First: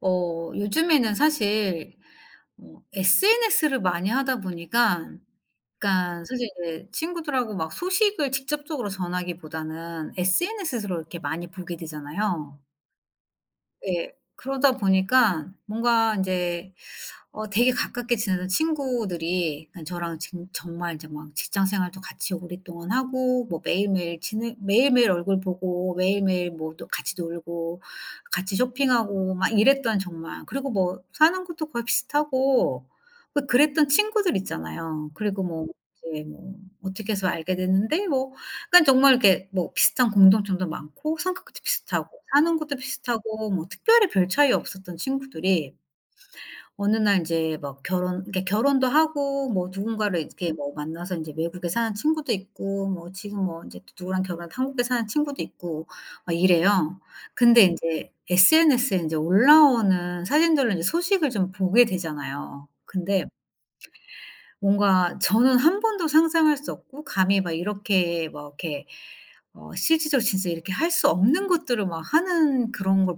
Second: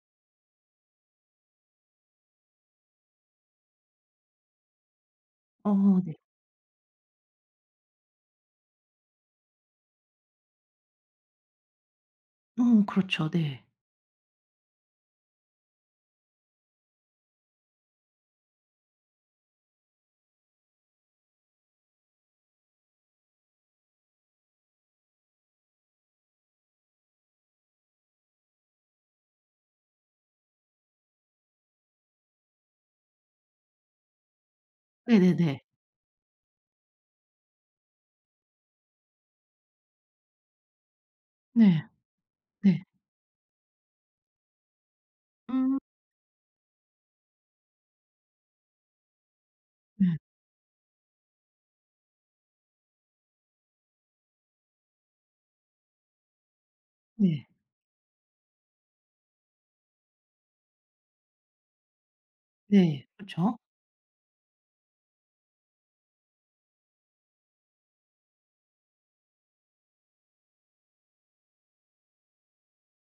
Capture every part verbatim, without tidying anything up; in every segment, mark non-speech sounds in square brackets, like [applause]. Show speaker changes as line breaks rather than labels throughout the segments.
어 요즘에는 사실 어 에스엔에스를 많이 하다 보니까,
어 네.
그러니까 사실 이제 친구들하고 막 소식을 직접적으로 전하기보다는 에스엔에스로 이렇게 많이 보게 되잖아요.
어 그렇죠. 네.
예. 그러다 보니까 뭔가 인제 어 되게 가깝게 지내던 친구들이 그냥 저랑 진 정말 인제 막 직장 생활도 같이 오랫동안 하고, 뭐 매일매일 지내 매일매일 얼굴 보고 매일매일 뭐 또 같이 놀고 같이 쇼핑하고 막 이랬던, 정말 그리고 뭐 사는 것도 거의 비슷하고 그 그랬던 친구들 있잖아요. 그리고
네네네.
뭐 이제 뭐 어떻게 해서 알게 됐는데, 뭐 그러니까 정말 이렇게 뭐 비슷한 공통점도 많고 성격도
네.
비슷하고 사는 곳도
네.
비슷하고 뭐 특별히 별 차이 없었던 친구들이
음.
어느 날 인제 막 결혼, 그러니까 결혼도 하고 뭐
네.
누군가를 이렇게 뭐 만나서 인제 외국에 사는 친구도 있고, 뭐 지금 뭐 인제 또 누구랑 결혼해서 한국에 사는 친구도 있고 막 이래요.
네.
근데 인제 에스엔에스에 인제 올라오는 사진들로 인제 소식을 좀 보게 되잖아요.
네.
근데
그쵸.
뭔가 저는 한 번도 상상할 수 없고 감히 막 이렇게 막 이렇게 어 실질적으로 진짜 이렇게 할 수 없는 것들을 막 하는 그런 걸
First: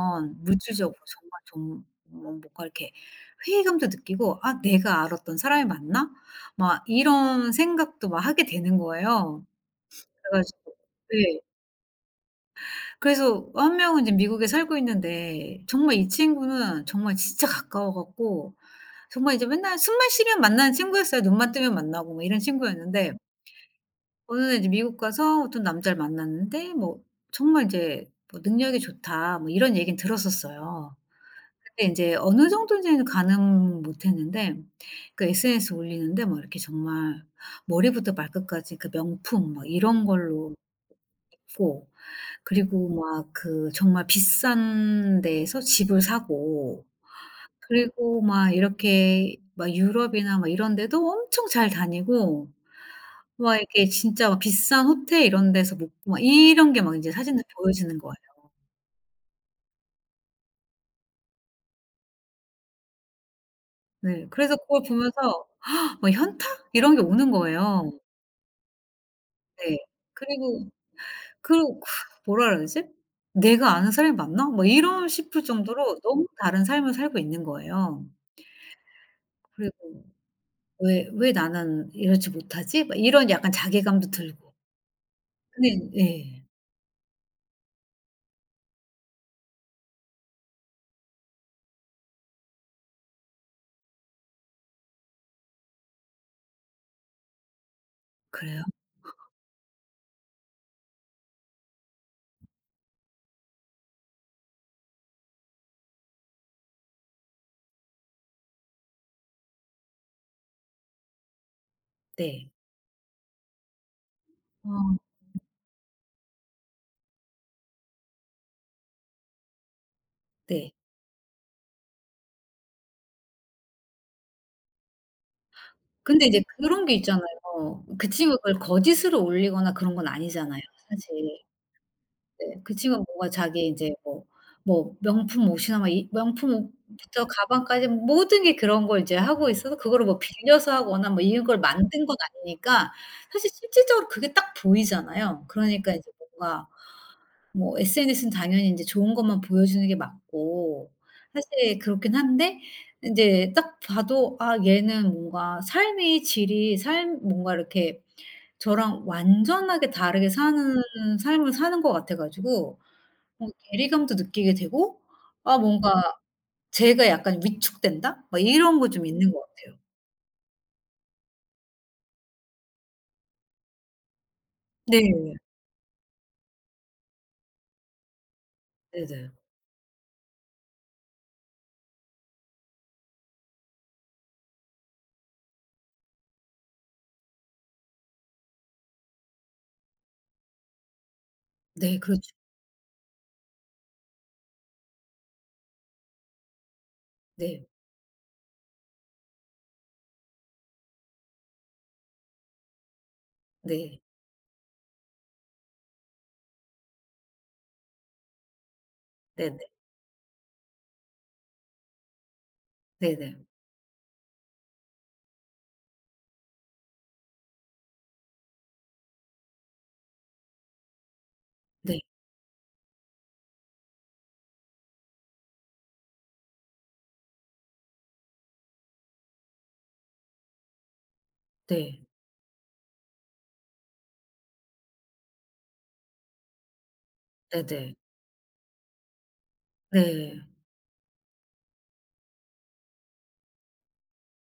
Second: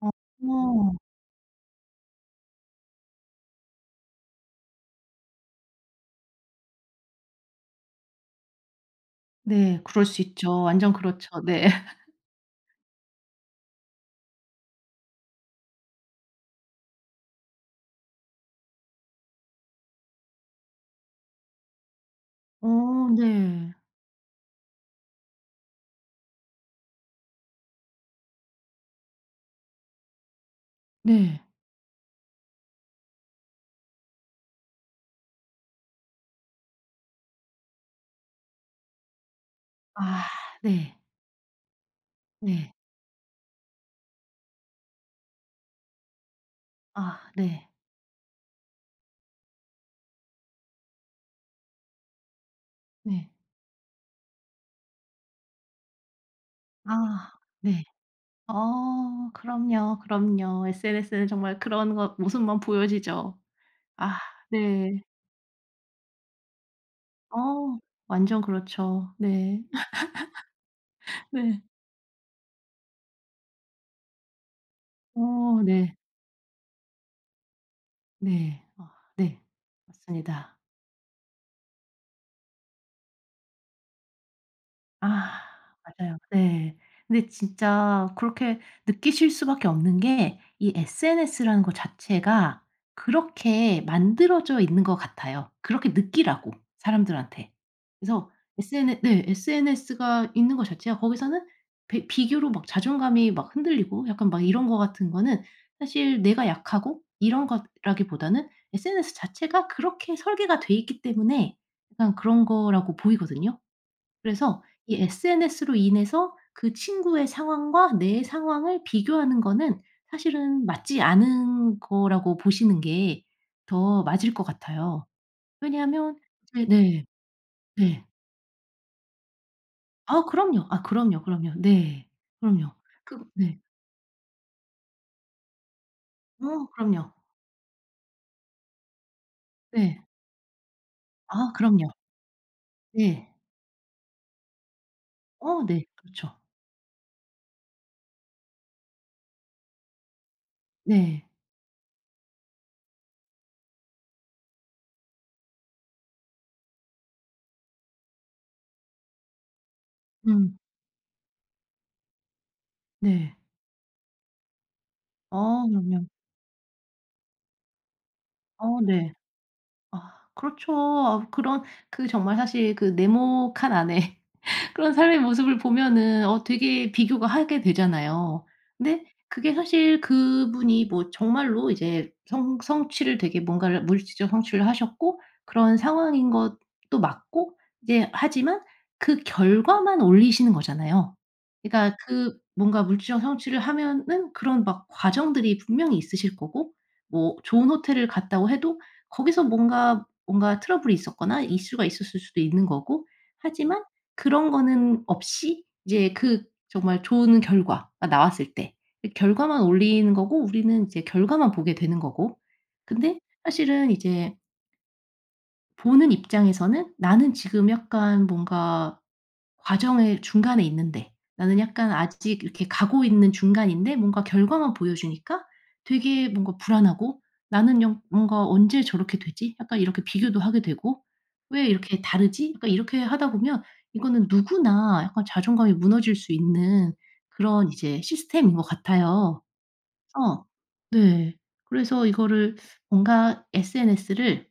어.
물질적으로 정말 좀 뭐 뭔가 이렇게 회의감도 느끼고 '아 내가 알았던 사람이 맞나?' 막 이런 생각도 막 하게 되는 거예요.
네. 그럴 수
그래
있죠.
가지고
완전 그렇죠.
네.
네. [laughs]
그래서 한 명은 이제 미국에 살고 있는데, 정말 이 친구는 정말 진짜 가까워 갖고 정말 이제 맨날 숨만 쉬면 만나는 친구였어요. 눈만 뜨면 만나고 뭐 이런
어
친구였는데,
네.
어느 날 이제 미국 가서 어떤 남자를 만났는데 뭐 정말 이제 뭐 "능력이 좋다." 뭐 이런 얘기는 들었었어요.
네.
근데 인제 어느 정도인지는 가늠 못했는데, 그 에스엔에스 올리는데 막 이렇게 정말 머리부터 발끝까지 그 명품 막 이런
아
걸로
네.
입고,
네.
그리고 막 그 정말 비싼 데에서 집을 사고,
아 네.
그리고 막 이렇게 막 유럽이나 막 이런 데도 엄청 잘 다니고
네.
막 이렇게 진짜 막 비싼 호텔 이런 데서 묵고 막 이런 게 막 인제
아
사진을
네.
보여주는 거예요.
어 그럼요, 그럼요. 에스엔에스는 정말 그런 것 모습만 보여지죠. 아
네. 그래서 그걸
네.
보면서 막 현타? 이런 게 오는
어
거예요.
완전 그렇죠. 네.
네.
[laughs]
그리고 그
네.
뭐라 그래야 되지? '내가 아는 사람이 맞나?' 막 이런 싶을
어 네.
정도로 너무 다른 삶을 살고 있는 거예요.
네. 어 네.
그리고
맞습니다.
'왜 왜 나는 이러지 못하지?' 막 이런 약간 자괴감도 들고.
아
네,
맞아요.
예.
네. 근데 진짜 그렇게 느끼실 수밖에 없는 게 이 에스엔에스라는 거 자체가 그렇게 만들어져 있는 것 같아요. 그렇게 느끼라고 사람들한테. 그래서
그래요?
SN 네 에스엔에스가 있는 것 자체가 거기서는 비 비교로 막 자존감이 막 흔들리고 약간 막 이런 거 같은 거는 사실 내가 약하고 이런 거라기보다는 에스엔에스 자체가 그렇게 설계가 돼 있기 때문에 약간 그런
네.
거라고 보이거든요. 그래서
어
이 에스엔에스로 인해서 그 친구의 상황과 내 상황을 비교하는 거는 사실은
네.
맞지 않은 거라고 보시는 게 더 맞을 것 같아요. 왜냐하면
근데 이제
이제
그런 게
네.
있잖아요.
네.
그 친구가 그걸 거짓으로 올리거나 그런 건
아
아니잖아요,
그럼요. 아 그럼요,
사실.
그럼요. 네.
네.
그럼요.
그 친구가
그
뭔가
네.
자기 이제 뭐 뭐 명품 옷이나 막 이 명품
어 그럼요.
옷부터 가방까지 모든 게 그런 걸 이제 하고 있어서
네.
그거를 뭐 빌려서 하거나 뭐 이런
아
걸
그럼요.
만든 건 아니니까,
네.
사실 실질적으로 그게 딱 보이잖아요.
어 네.
그러니까 이제
그렇죠.
뭔가 뭐 에스엔에스는 당연히 인제 좋은 것만 보여주는 게 맞고
네.
사실 그렇긴 한데, 인제 딱 봐도 '아 얘는 뭔가 삶의 질이 삶 뭔가 이렇게 저랑 완전하게 다르게
음.
사는 삶을 사는 것 같아 가지고
네.
뭔가 괴리감도 느끼게 되고 아
어
뭔가
그럼요.
제가 약간 위축된다?' 막 이런
어
거 좀
네.
있는 것 같아요.
아 그렇죠. 아 그런 그 정말 사실 그 네모칸 안에 그런 삶의
네.
모습을 보면은 어 되게 비교가 하게 되잖아요. 근데
네네.
그게 사실 그분이 뭐 정말로 이제 성 성취를 되게 뭔가를 물질적 성취를 하셨고 그런 상황인 것도 맞고 이제 하지만 그 결과만 올리시는 거잖아요. 그러니까
네 그렇죠.
그 뭔가 물질적 성취를 하면은 그런 막 과정들이 분명히 있으실 거고 뭐
네.
좋은 호텔을 갔다고 해도 거기서 뭔가 뭔가 트러블이 있었거나 이슈가 있었을 수도 있는 거고 하지만
네.
그런 거는 없이 이제 그 정말 좋은 결과가 나왔을 때 그
네네.
결과만 올리는 거고 우리는 이제 결과만 보게 되는 거고. 근데
네네.
사실은 이제 보는 입장에서는 '나는 지금 약간 뭔가 과정의 중간에 있는데 나는 약간
네.
아직 이렇게 가고 있는 중간인데 뭔가 결과만 보여주니까 되게 뭔가 불안하고 나는 영 뭔가 언제 저렇게 되지?' 약간 이렇게 비교도 하게 되고 '왜 이렇게
네.
다르지?' 약간 이렇게 하다 보면 이거는 누구나 약간 자존감이 무너질 수 있는 그런
네네.
이제 시스템인 것 같아요.
네.
어, 네. 그래서 이거를 뭔가 에스엔에스를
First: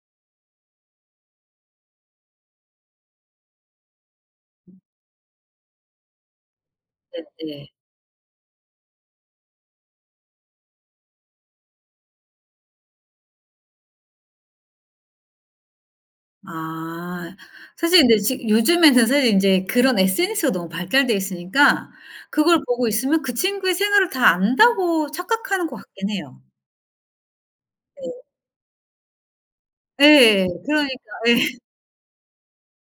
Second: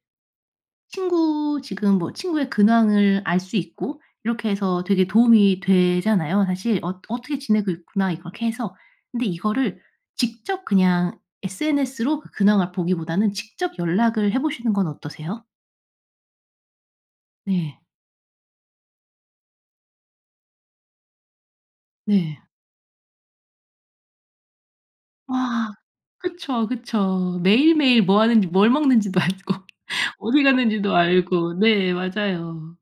친구 지금 뭐 친구의 근황을 알 수 있고 이렇게 해서 되게 도움이 되잖아요 사실. 어 '어떻게
네네.
지내고 있구나.' 이렇게 해서. 근데 이거를 직접 그냥 에스엔에스로 그 근황을 보기보다는 직접 연락을 해 보시는 건 어떠세요?
아.
네.
사실 근데 지 요즘에는 사실 인제 그런 에스엔에스가 너무 발달돼 있으니까,
네.
그걸 보고 있으면 그 친구의 생활을 다 안다고 착각하는
와.
것 같긴 해요.
그쵸, 그쵸. 매일매일 뭐 하는지 뭘 먹는지도 알고 [laughs]
네.
어디
예. 그러니까
갔는지도
예.
알고. 네 맞아요.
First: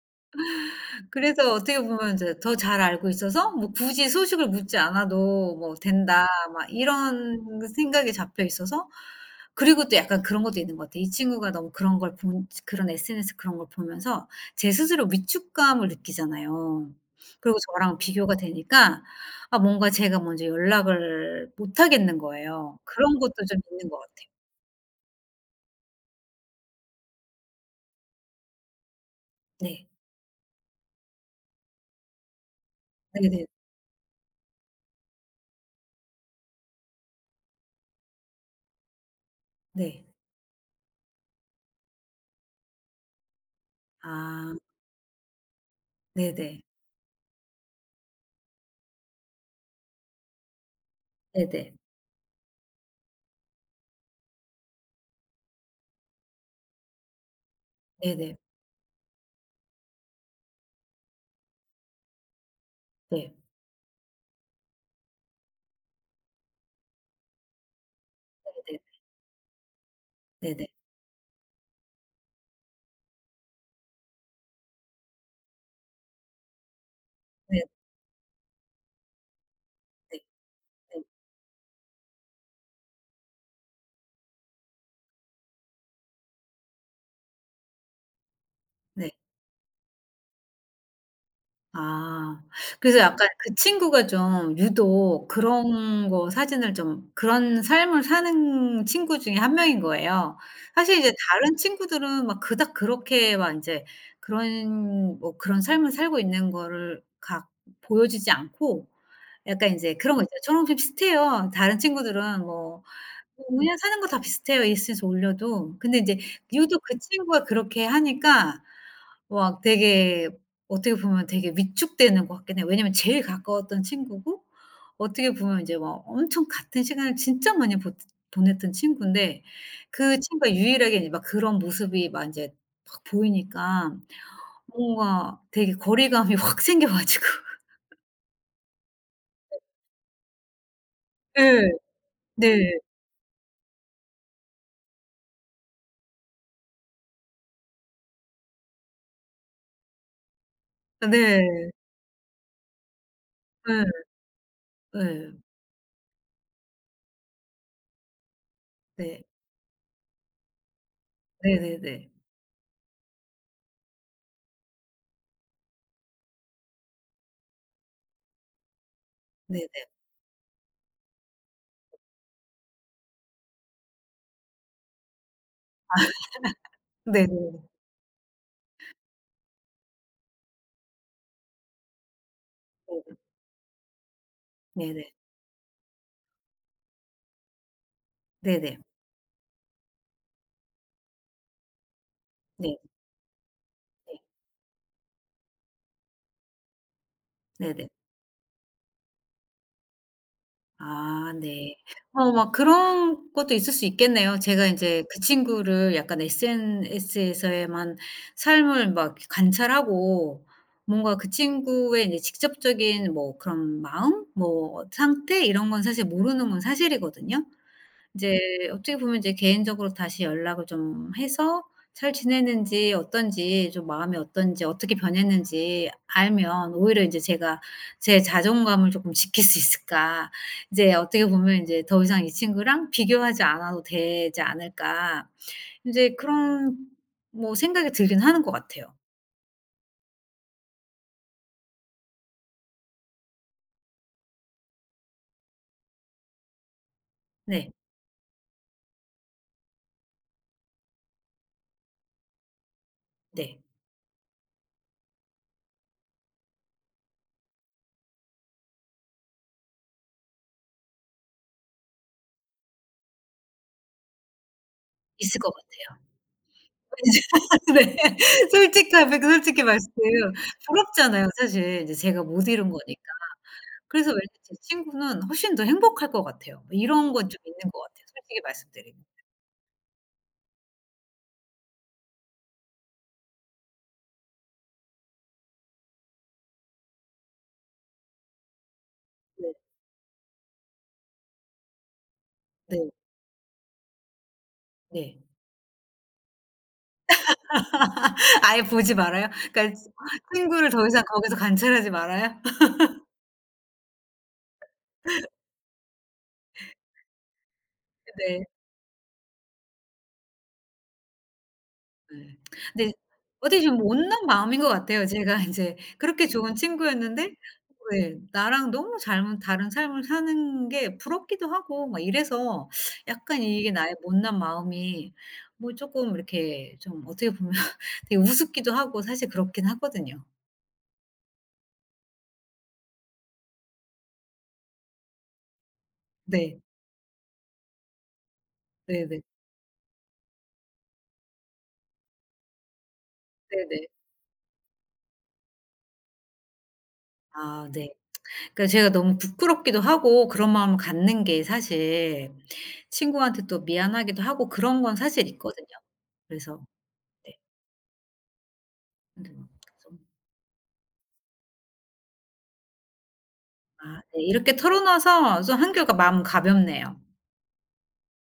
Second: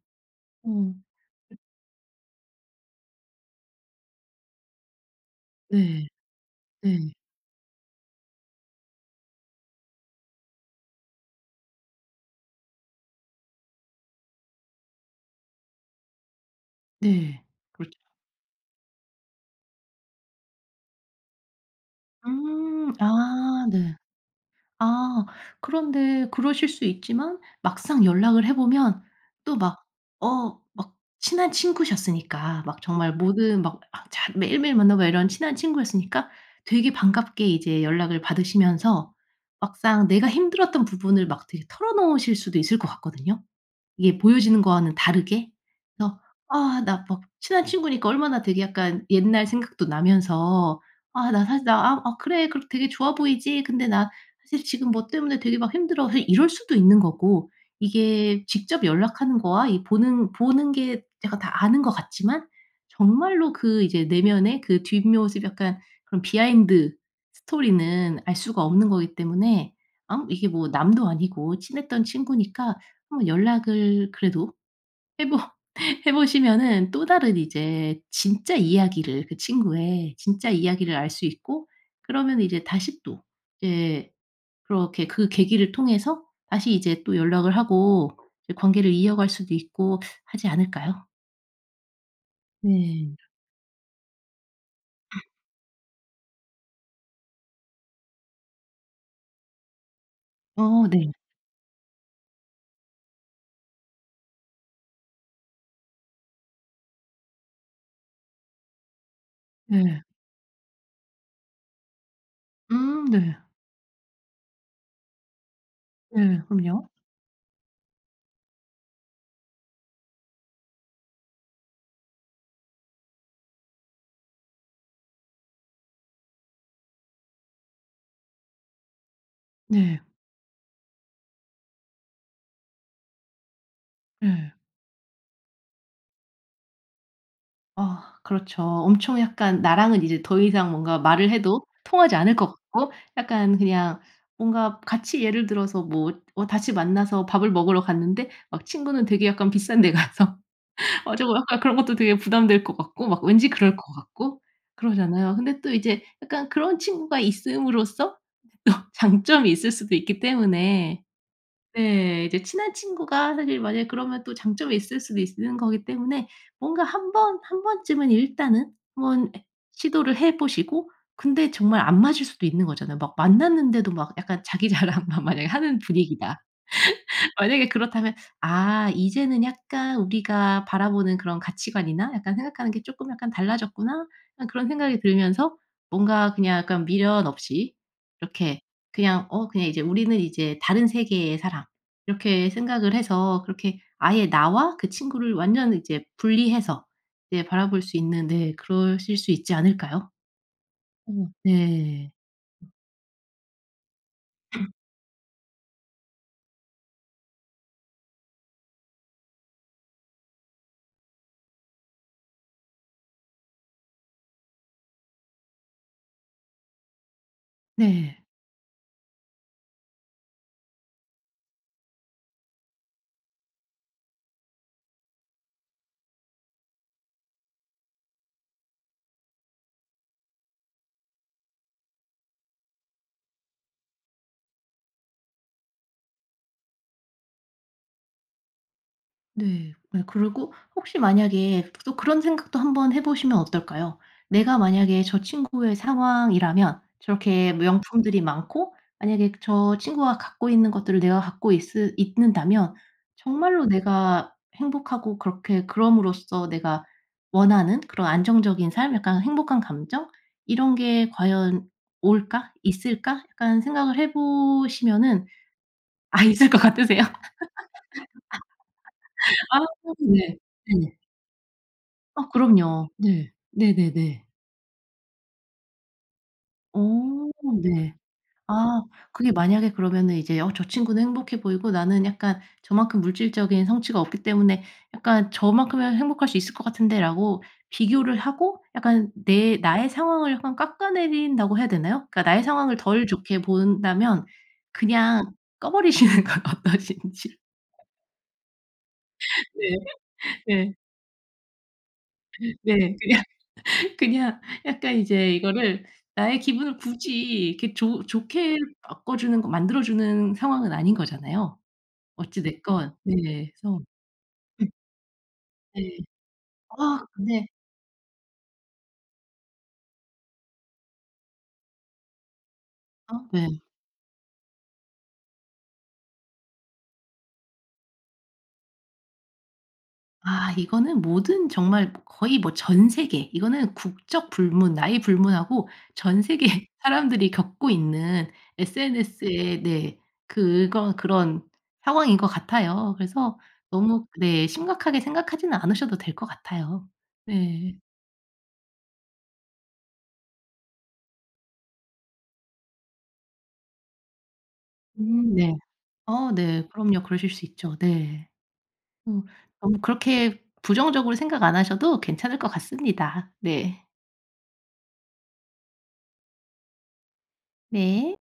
어.
그래서 어떻게 보면 이제 더 잘 알고 있어서 뭐 '굳이 소식을 묻지 않아도 뭐
네.
된다.' 막
네.
이런 생각에 잡혀 있어서, 그리고 또 약간 그런 것도 있는 것 같아요. 이 친구가 너무 그런 걸 본, 그런 에스엔에스 그런 걸 보면서 제 스스로 위축감을 느끼잖아요.
네.
그리고 저랑
그렇죠.
비교가 되니까 아 뭔가 제가 먼저 연락을 못 하겠는 거예요.
음.
그런 것도 좀
아
있는
네.
것 같아요.
아 그런데 그러실 수 있지만 막상 연락을 해 보면 또 막
네.
어 막 친한 친구셨으니까 막 정말
네네. 네.
모든 막 아 자- 매일매일 만나고 이런 친한 친구였으니까 되게 반갑게 이제 연락을 받으시면서
네.
막상 내가 힘들었던 부분을 막 되게 털어놓으실 수도 있을 것 같거든요. 이게
아
보여지는 거와는 다르게 그래서
네네.
아 나 막 친한 친구니까 얼마나 되게 약간 옛날 생각도 나면서 '아 나 사실
네네.
나 아 아 그래. 그렇 되게 좋아 보이지. 근데 나 사실 지금 뭐 때문에 되게 막 힘들어.' 사실 이럴 수도 있는 거고
네네.
이게 직접 연락하는 거와 이 보는 보는 게 약간 다 아는 것 같지만
네네. 네.
정말로 그 이제 내면의 그 뒷모습 약간 그런 비하인드 스토리는 알 수가
네네.
없는 거기 때문에 아무 이게
네네. 네. 네, 네, 네, 네, 네,
뭐 남도 아니고 친했던 친구니까 한번 연락을 그래도 해보 해 보시면은 [laughs] 또 다른
네.
이제 진짜 이야기를 그 친구의
네.
진짜 이야기를
네.
알 수 있고 그러면 이제 다시 또 이제 그렇게 그 계기를 통해서 다시 이제 또 연락을 하고 이제 관계를
네.
이어갈 수도 있고 하지 않을까요?
아. 그래서
네.
약간 그 친구가 좀 유독 그런 거 사진을 좀, 그런 삶을 사는 친구 중에 한 명인 거예요.
어
사실
네.
이제 다른 친구들은 막 그닥 그렇게 막 인제 그런 뭐 그런 삶을 살고 있는 거를 각 보여주지 않고, 약간 인제
네.
그런 거 있잖아요. "저랑 좀 비슷해요." 다른 친구들은 뭐
음 네.
"뭐 그냥 사는 거 다 비슷해요." 에스엔에스에 올려도. 근데 인제
네.
유독
그럼요.
그 친구가 그렇게 하니까 뭐 막 되게 어떻게 보면 되게 위축되는 것 같긴 해요. 왜냐면 제일 가까웠던 친구고, 어떻게 보면 이제 막 엄청 같은 시간을 진짜 많이 보냈던 친구인데,
네.
그 친구가 유일하게 이제 막 그런 모습이 막이제막 보이니까
네.
뭔가 되게 거리감이 [laughs] 확 생겨 가지고
어 그렇죠. 엄청 약간 나랑은 이제 더 이상 뭔가 말을 해도
네
통하지 않을 것 같고 약간 그냥 뭔가 같이 예를 들어서 뭐 어 다시 만나서 밥을 먹으러 갔는데 막 친구는 되게 약간 비싼 데 가서 [laughs]
아,
어 저거 약간
네.
그런 것도 되게 부담될 것 같고 막 왠지 그럴 것
예.
같고
예.
그러잖아요. 근데 또 이제 약간 그런 친구가 있음으로써 또 [laughs]
네.
장점이 있을 수도 있기 때문에
네네네 네.
네. 이제 친한 친구가 사실 만약에 그러면 또 장점이 있을 수도 있는 거기 때문에 뭔가 한 번 한 번쯤은 일단은 한번 예
네 네네.
시도를 해 보시고 근데 정말 안 맞을 수도 있는 거잖아요. 막 만났는데도 막 약간 자기 자랑 [laughs] 만약에 하는 분위기다.
네네.
만약에 그렇다면 '아 이제는 약간 우리가 바라보는 그런 가치관이나 약간 생각하는 게 쪼끔
네네.
약간 달라졌구나.' 약간 그런 생각이
네네.
들면서 뭔가 그냥 약간 미련 없이
네 네.
이렇게
네네.
그냥 어 그냥 이제 '우리는 이제 다른 세계의 사람.' 이렇게
네.
생각을 해서 그렇게
네.
아예 나와 그 친구를 완전 이제 분리해서 이제 바라볼
네네.
수 있는 네 그러실 수 있지 않을까요? 어
아 네.
네.
어 막 그런 것도 있을 수 있겠네요. 제가 인제 그 친구를 약간 에스엔에스에서에만 삶을 막 관찰하고, 뭔가 그 친구의 인제 직접적인 뭐 그런 마음? 뭐 상태? 이런 건 사실 모르는 건 사실이거든요.
네.
이제 어떻게 보면 이제 개인적으로 다시 연락을 좀 해서 잘 지내는지 어떤지 좀, 마음이 어떤지 어떻게 변했는지 알면 오히려 이제 제가 제 자존감을 조금 지킬 수 있을까. 이제 어떻게 보면 이제 '더 이상 이 친구랑 비교하지 않아도 되지 않을까.' 인제 그런 뭐 생각이 들긴 하는 것 같아요.
네. 네 그리고 혹시 만약에 또 그런 생각도 한번 해 보시면 어떨까요? 내가 만약에 저 친구의 상황이라면 저렇게
네.
명품들이 많고 만약에 저 친구가 갖고 있는 것들을 내가 갖고 있 있는다면
네.
정말로 내가 행복하고 그렇게 그럼으로써 내가 원하는 그런 안정적인 삶 약간 행복한 감정 이런 게 과연 올까? 있을까? 약간 생각을 해 보시면은
있을 것 같아요.
아 있을 것 같으세요?
[laughs] 네. 솔직하게
[laughs] 아
솔직히 말씀드려요.
네. 네.
부럽잖아요 사실. 이제 제가
아
못 이룬
그럼요.
거니까.
네.
그래서
네네네.
왠지 제 친구는 훨씬 더 행복할 것 같아요. 뭐 이런 건
어
좀 있는 것
네.
같아요, 솔직히
아
말씀드리면.
그게 만약에 그러면은 이제 '어 저 친구는 행복해 보이고 나는 약간 저만큼 물질적인 성취가 없기 때문에 약간 저만큼은 행복할 수 있을 것 같은데.'라고 비교를 하고 약간
네.
내 나의 상황을 약간 깎아내린다고 해야 되나요? 그러니까 나의 상황을
네.
덜 좋게 본다면
네.
그냥 꺼 버리시는 [laughs] 건 어떠신지.
[laughs] 아예 보지 말아요? 그러니까
네.
친구를
네.
더 이상 거기서 관찰하지 말아요? [laughs]
네. 그냥 그냥 약간 이제 이거를 나의 기분을 굳이 이렇게 좋
네.
좋게 바꿔주는 거 만들어주는 상황은 아닌 거잖아요,
네.
어찌
근데
됐건. 네.
어떻게 좀
그래서
못난 마음인 것 같아요. 제가 인제
네.
그렇게 좋은
아
친구였는데
근데
네 나랑 너무 잘못 다른 삶을 사는 게 부럽기도 하고 막 이래서
어
약간
네.
이게 나의 못난 마음이 뭐 쪼끔 이렇게 좀 어떻게 보면 [laughs] 되게 우습기도 하고 사실 그렇긴 하거든요.
아 이거는 모든 정말 거의 뭐 전 세계 이거는 국적 불문, 나이 불문하고 전 세계
네.
[laughs] 사람들이 겪고 있는
네네.
에스엔에스의 네 그거 그런 상황인 것 같아요. 그래서
네네.
너무 네 심각하게 생각하지는 않으셔도 될 것 같아요.
아
네.
네. 그러니까 제가 너무 부끄럽기도 하고 그런 마음을 갖는 게 사실 친구한테 또 미안하기도 하고 그런 건 사실
음 네.
있거든요.
어
그래서
네. 그럼요. 그러실
네.
수 있죠. 네. 어
네.
너무
그래서
그렇게 부정적으로 생각 안 하셔도 괜찮을 것 같습니다. 네.
아 네. 이렇게 털어 놔서 좀 한결 가 마음 가볍네요.
네.